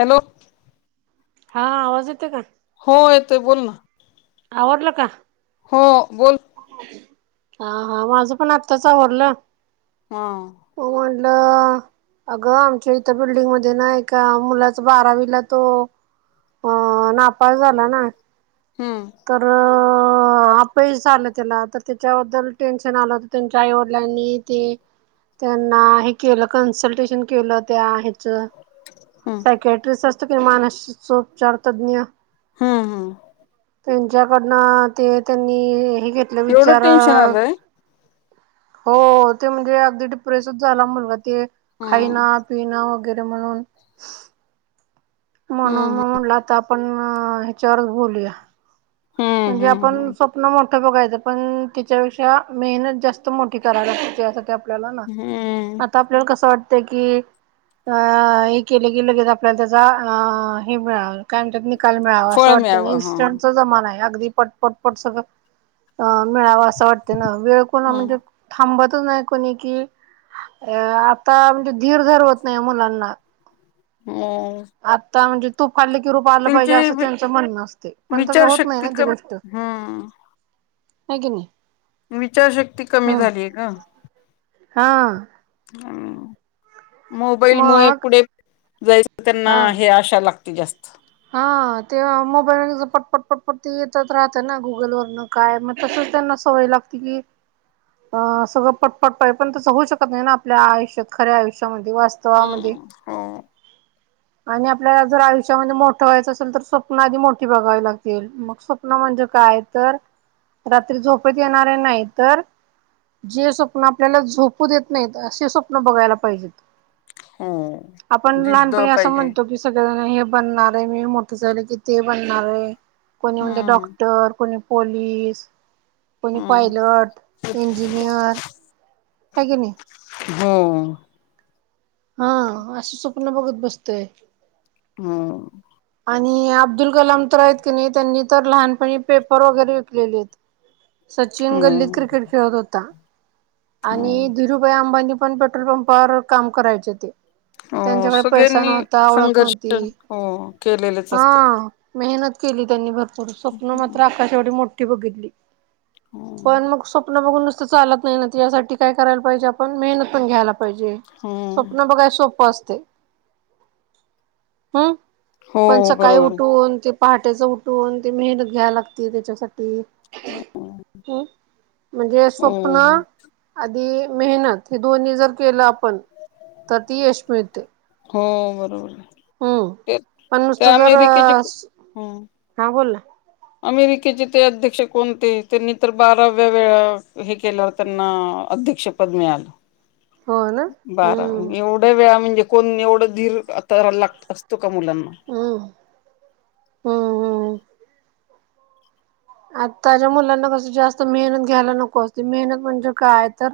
Hello, हा आवाज येतोय का? हो येत बोल ना आवरलं का हो बोल, हा हा माझं पण आत्ताच आवरल. हा अगं आमच्या इथ बिल्डिंग मध्ये नाही का मुलाचा बारावीला तो अ नापास झाला ना हम्म तर पैस झालं त्याला तर त्याच्याबद्दल टेन्शन आलं होत त्यांच्या आईवडिलांनी ते त्यांना हे केलं कन्सल्टेशन केलं त्या आहेच हम्म सायकेटरी असत कि मानसोपचार तज्ञ हा, हा त्यांच्याकडनं ते त्यांनी हे घेतलं एवढं विचार टेन्शन आलंय हो ते म्हणजे अगदी डिप्रेसच झाला मुलगा ते हम्म खायना पिना गर म्हणून म्हणून हम्म म म्हटलं आता आपण ह्याच्यावरच बोलूया हम्म म्हणजे हम्म आपण हम्म स्वप्न म्ह मोठ बघायचं पण तीच्यापेक्षा मेहनत जास्त मोठी करायला लागते त्यासाठी, आपल्याला ना हम्म आता आपल्याला कसं वाटतय कि, अ हे केलं की लगेच आपल्याला त्याचा अ हे मिळ काय म्हणत्यात निक काल मिळावा अस फळ वाटत मिळावं हा इन्स्टंट चा जमाना आहे अगदी पटपटपट सगळ मिळाव. जावं वाटते ना, वेळ कोणा हम्म म्हणजे थांबत नाही कोणी कि अ आता म्हणजे धीर धरवत नाही मुलांना हो आता म्हणजे, खाल्ली कि लं पाहिजे त्यांची असं वि त्यांच म्हणणं असते पण तसं होत नाही विचारशक्ती ना ती कमी गोष्ट ह क नाही विचा रशक्ती कमी हम्म झालीय का? हा. मोबाईल मुळे मग पुढे जायचं त्यांना हा हे आशा लागते. जास्त. हा ते मोबाईल पटपट पटपट ते येतच राहतं ना गुगल वरन काय मग तस त्यांना सवय लागते की अ सगळं पटपट प पण त होऊ शकत नाही ना आपल्या आयुष्यात खऱ्या आयुष्या मध्ये वास्तवामध्ये हम्म हो आणि आपल्याला जर आयुष्यामध्ये मोठ ठेवायचं असेल तर स्वप्न आधी मोठी बघावी लागतील. मग स्वप्न म्हणजे काय तर रात्री झोपेत येणारे नाही तर, जे स्वप्न आपल्याला झोपू देत नाहीत असे स्वप्न बघायला पाहिजेत. हो आपण जिद्द लहानपणी असं पाहिजे म्हणतो कि सगळ हे बनणार आहे मी मोठं झालं की ते बनणार आहे कोणी म्हणजे, हम्म डॉक्टर कोण पोलीस. कोणी हम्म पायलट, इंजिनियर हाय की नाही. हो. हा अशी स्वप्न बघत बसतोय. हम्म आणि अब्दुल कलाम तर आहेत की नाही त्यांनी तर लहानपणी पेपर वगैरे विकलेले आहेत. सचिन गल्लीत हम्म क्रिकेट खेळत होता. आणि हम्म धीरुबाई अंबानी पण पेट्रोल पंपावर काम करायचे ते हो त्यांच्याकडे पैसा सगळ्यांनी नव्हता ओळख संघर्ष नव्हती हो केलेलेच हा असतात. मेहनत केली त्यांनी भरपूर स्वप्न मात्र हम्म आकाशा एवढी मोठी बघितली‌. पण मग स्वप्न बघून नुसतं चालत नाही ना यासाठी काय करायला पाहिजे आपण मेहनत पण घ्यायला पाहिजे हम्म स्वप्न बघाय सोपं असतय. हम् पण हो सकाळी बरोबर आहे. उठून ते पहाटेचं उठून ते मेहनत घ्यावी लागते त्याच्यासाठी. ह म्हणजे हो स्वप्न आदी- मेहनत हे दोन्ही जर केलं आपण तर ती यश मिळते. हो बरोबर, हम्म ते पण ते नुसतं जर अमेरिकेचे हम्म हा बोल ना अमेरिकेचे ते अध्यक्ष कोणते त्यांनी तर बाराव्या वेळा हे केल्या त्यांना अध्यक्षपद मिळालं. हो ना बारा हम्म एवढ्या वेळा म्हणजे कोण एवढं धीर आता ला लागत असतो. मुलांना. हम्म हम्म हम्म आताच्या मुलांना कस जास्त मेहनत घ्यायला नको असते मेहनत म्हणजे काय तर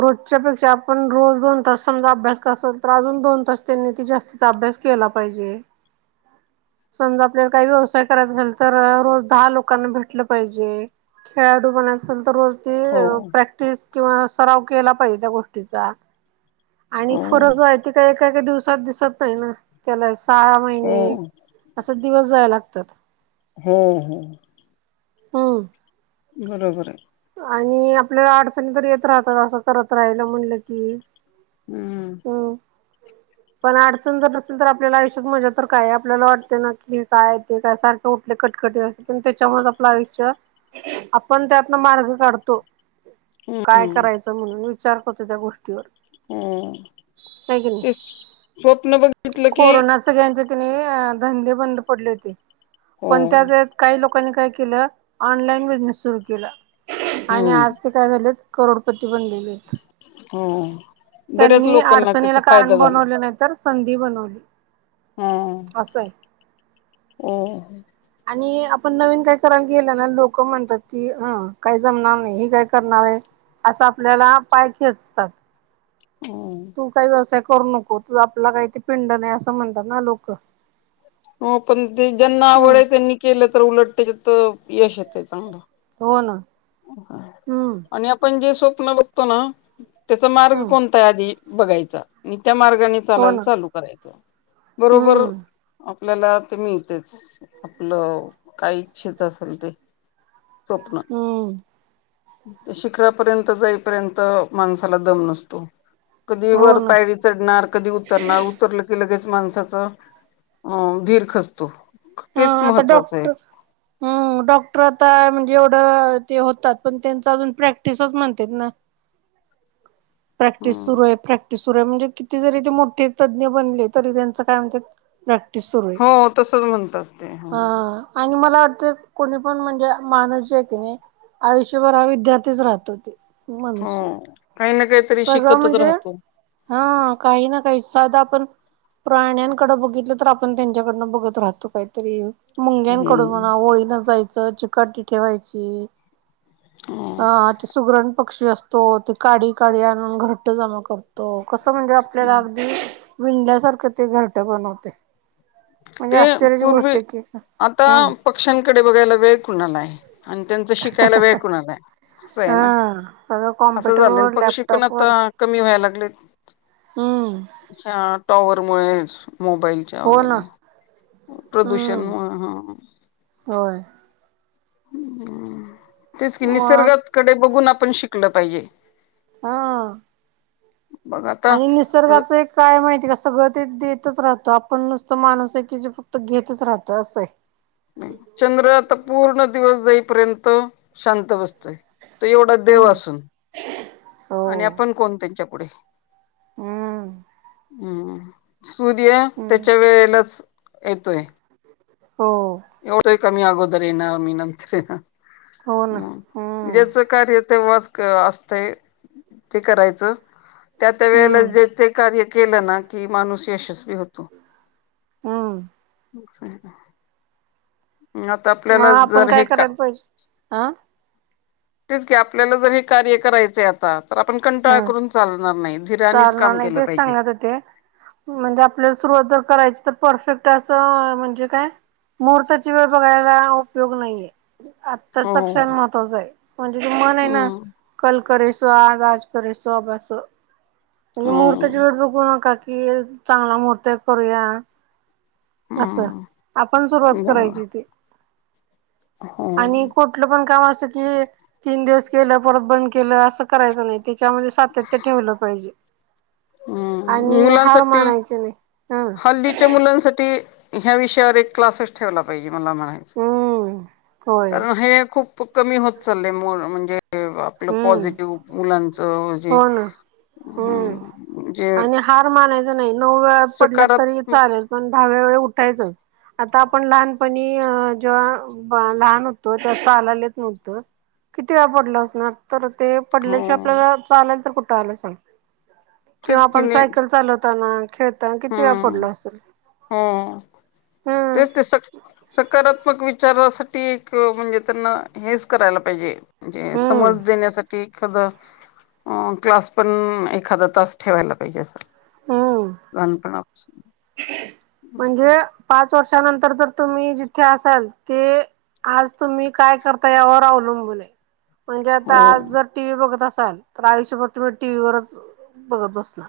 रोजच्या पेक्षा आपण रोज दोन तास समजा अभ्यास करत असल तर अजून दोन तास त्यांनी त जास्तीत अभ्यास केला पाहिजे. समजा आपल्याला काही व्यवसाय करायचा असेल तर रोज दहा लोकांना भेटलं पाहिजे. खेळाडू पण असेल तर रोज ते हो प्रॅक्टिस किंवा सराव केला पाहिजे त्या गोष्टीचा. आणि हो फरक जो आहे त का एकाका दिवसात दिसत नाही ना त्याला सहा हो महिने असं दिवस जायाय लागतात. हम ह. हम. बरोबर आहे. आणि आपल्याला अडचणी तर येत राहतात असं करत राहाला म्हणलं की हम्म हो. पण अडचण जर असेल तर आपल्याला आयुष्यात मजा तर काय आपल्याला वाटते ना की काय येत काय सारखं उठले कट- कट पण त्याच्यामुळे आपलं आयुष्य आपण त्यातन मार्ग काढतो. काय हम्म करायचं म्हणून विचार करतो त्या गोष्टीवर. हम काय की नाही ते स्वप्नन बघितलं की कोरोना सगळ्यांचे की नी अ धंदे बंद पडले होते हो पण त्या व काही लोकांनी काय ऑनलाइन बिनेस सुरू के आणि हम्म आज ते काय झाले करोडपती बनली होम त्यांनी अडचणीला कारण झाला. बनवलं नाही तर संधी बनवली हा असं आहे हो आणि आपण नवीन काय करा गेल्या लोक म्हणतात की अ काय जमणार नाही हे काय करणार आहे असं आपल्याला पाय खेचतात हो तू काही व्यवसाय करू नको तू आपला काही ते पिंड नाही असं म्हणतात ना लोक हो पण ते ज्यांना आवड हम्म आहे त्यांनी केलं तर उलट त्याच्या तर यश येतय चांगलं हो ना हम्म आणि आपण जे स्वप्नन बघतो ना त्याचा मार्ग हम्म कोणता आधी बघायचा आणि त्या मार्गाने हो चालायला ना चालू करायच बरोबर हम्म आपल्याला ते मिळतेच आपलं काय इच्छच असेल ते स्वप्न हम्म शिखरापर्यंत जाईपर्यंत माणसाला दम नसतो कधी हो वर ना पायरी चढणार कधी उतरणार उतरलं की लगेच माणसाचा अ धीर खचतो हा तेच आता महत्त्वाचं आहे डॉक्टर हम डॉक्टर आता म्हणजे एवढ ते होतात पण त्यांचा अजून प्रॅक्टिसच म्हणतात ना प्रॅक्टिस सुरू आहे प्रॅक्टिस बरय म्हणजे किती जरी ते मोठे तज्ज्ञ बनले तरी त्यांच काय म्हणतेत ते सुरू आहे हो तसच म्हणतात ते हो ह आणि मला ते कोणी पण म्हणजे माणूस जे की नाही आयुष्यभर विद्यार्थीच राहत होते हो मनुष्य काही ना काहीतरी सगळं शिकतच म्हणजे राहतो हा काही ना काही साध आपण प्राण्यांकड बघितलं तर आपण त्यांच्याकडनं बघत राहतो काहीतरी मुंग्यांकडून हम्म म्हणा ओळीन जायचं चिकटी ठेवायची अ ते सुग्रण पक्षी असतो ते काढी काढी आणून घरट्ट जमा करतो हो कसं म्हणजे आपल्याला अगदी विंनलयासारखे ते घरट बनवते म्हणजे ते आश्चर्याची गोष्ट पूर्वी आहे की आता हम्म पक्ष्यांकडे बघायला वेळ कोुणाला आहे आणि त्यांचा शिकायला वेळ कोुणाला आहे अस आहे ना हा सगळं असं झालं कॉम्प्युटरवर पक्षी पण लॅपटॉपवर आता कमी व्हायला लागले हम्म ह टॉवर मुळे मोबाईलच्या हो ना वगैरे प्रदूषण हम्म मुळे ह होय ह अ तेच कि मग निसर्गाकडे बघून आपण शिकल पाहिजे हा बघ आता आणि निसर्गाचं एक काय माहिती का सगळं ते देतच राहत आपण नुसतं माणूस आहे की जे फक्त घेतच राहत असं आहे नाही चंद्र आता पूर्ण दिवस जाईपर्यंत शांत बसतोय तो एवढा देव हम्म असून आणि हो आपण कोण त्यांच्या पुढे हम्म हम् सूर्य हम्म त्याच्या वेळेलाच येतोय हो कमी अगोदर येणार मी नंतर येणार हो ना ह हम्म ज्याचं कार्य तेव्हा असतय ते करायच त्या त्या वेळे हम्म जे कार्य केल ना कि माणूस यशस्वी होतो हम्म आता आपल्याला मग आपण जर काय हे का करायला पाहिजे अ तेच की आपल्याला जर हे कार्य करायचे आता तर आपण कंटाळा ह करून चालणार नाही धिरानीच चालणार काम नाही केलं तेच पाहिजे सांगत होते म्हणजे आपल्याला सुरुवात जर करायची तर परफेक्ट असं म्हणजे काय मुहूर्ताची वेळ बघायला उपयोग नाहीये आत्ता हो चक्षण महत्वाच आहे म्हणजे तू मन आहे ना हम्म कलकरेसो आज आज ससो अभ्यास म्हणजे मुहूर्ताची हम्म वेट बघव नका. कि चांगला महर्त करूया असं हम्म आपण सुरुवात बरोबर करायची ते हो आणि कुठलं पण काम असे कि तीन दिवस केलं परत बंद केलं असं करायचं नाही. त्याच्यामध्ये सातत्य ठेवलं पाहिजे. हम् आणि हार मुलांसाठी मानायचे नाही हं हल्दीच्या मुलांसाठी ह्या विषयावर एक क्लासच ठेवला पाहिजे मला म्हणायचं हम्म होय कारण हे खूप कमी होत चाललेय म्हणजे ते आपलं हम्म पॉझिटिव्ह मुलांचं जे हो ना हम्म आणि हार मानायचं नाही नऊ वेळा पडला तरी सकारात्मक चालेल पण दहाव्या वेळे उठ आ आप लह मी जेव्हा लहान होतो ते्हा चाललेत नव्हतं. किती वेळा पडला असणार तर ते हो पडल्याशि आपल्याला चालेल तर कुठं आलं सांग किंवा तेच की आपण नाही सायकल चालवताना खेळताना किती वेळा हम्म पडल असेल. हो हम्म तेच ते स सकार. विचारासाठी एक म्हणजे त्यांना हेच करायला पाहिजे. म्हणजे हम्म समज देण्यासाठी एखाद अ क्लास पण एखाद त असत. ठेवायला पाहिजे असं हम्म लहानपणा. म्हणजे पाच वर्षानंतर जर तुम्ही जिथे असाल ते. आज तुम्ही काय करता यावर अवलंबून आहे म्हणजे आता हो आज जर टीव्ही बघत अस चाल तर आयुष्यभर तुम्ही टी व्ही वरच बघत बसणार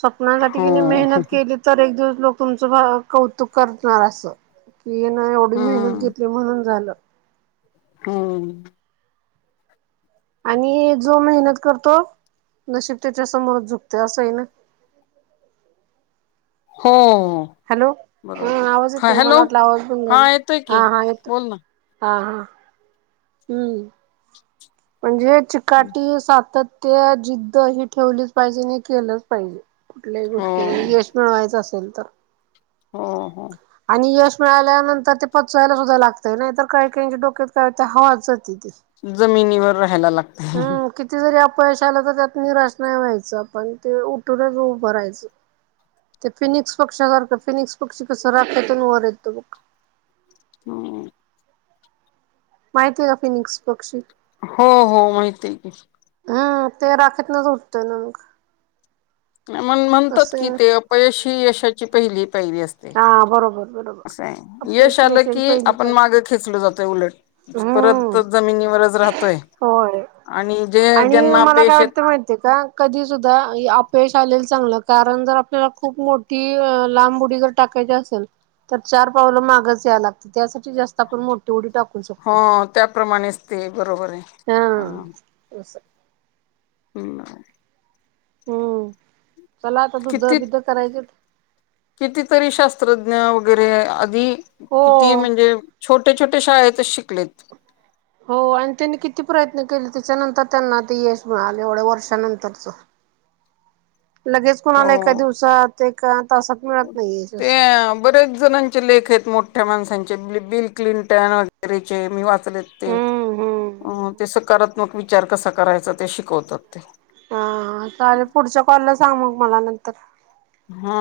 स्वप्नासाठी हो त्यांने मेहनत केली तर एक दिवस. लोक तुमचं कौतुक करणार असं की ना एवढी मेहनत हम्म घेतली म्हणून झालं. हम्म. आणि जो मेहनत करतो नशीब त्याच्या समोरच झुकते असंही ना. [inaudible] हा. हॅलो हा बरोबर आवाज येत नाही का मला हॅलो वाटला आवाज बन हा जाा येतोय की हा हा येतो. बोल ना हा हा. हम्म. म्हणजे चिकाटी सातत्य त्या जिद्द ही ठेवलीच पाहिजे आणि केलंच पाहिजे कुठल्याही हो गोष्टी यश मिळवायचं अस. चल तर हा हा आणि यश मिळाल्यानंतर ते पचवायला सुद्धा लागतय नाही तर काही काही डोकत काय हवा जात जमिनीवर राहायला लागत. पैशाला तर त्यात निराश नाही व्हायचा पण ते उठूनच उभं राहायचं. ते फिनिक्स पक्ष सारखं फिनिक्स पक्षी कस राखतून वरेत त ब. माहिती आहे का फिनिक्स पक्षी हो हो माहिती आहे की. हम् ते राखेत नच उठत ना मग म म्हणतात तसं आहे कि ना ते अपयश ह यशाची पहिली ैरी असते हा बरोबर बरोबर अस यश अपयशी आलं यशाची की पहिली आपण पाय माग खेचल जातंय उलट परत हम्म जमिनीवरच राहतोय. होय आणि जे आणि ज्यांना मला काय अपयश येत वाटतं माहितीय का कधी सुद्धा अपयश चालेल चांगलं कारण जर आपल्याला खूप मोठी. टाकायची असेल तर चार पावलं मागच या लागतं त्यासाठी जास्त आपण मोठी उडी टा हो चुकतोय त्याप्रमाणेच ते बरोबर आहे हा असं. हम हम किती कितीतरी शास्त्रज्ञ.. वगैरे आधी किती हो म्हणजे छोटे छोटे शाळेतच शिकलेत... हो आणि त्यांनी किती प्रयत्न केले त्याच्यानंतर त्यांना आता यश मिळाले एवढ्या वर्षानंतरचं... [unintelligible] लगेच हो कोणाला एका दिवसात एका तासात मिळत नाही ते असलं... बरेच जणांचे लेख आहेत मोठ्या माणसांचे बिल क्लिंटन वगैरेचे मी वा... हम्म अ हम्म. ते सकारात्मक विचार कसा करायचा ते शिकवतात ते... हा चालेल पुढच्या कॉलला सांग मग मला नंतर... हा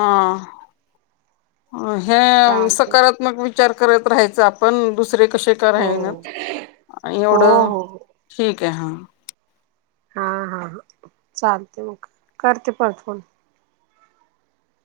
हे चालते. सकारात्मक वि.. उपचार करत राहायचं आपण दुसरे... कसे का हो राहिनात हो हो एवढं हो ठीक आहे हा... हा हा ह चालते मग करते परत फोन...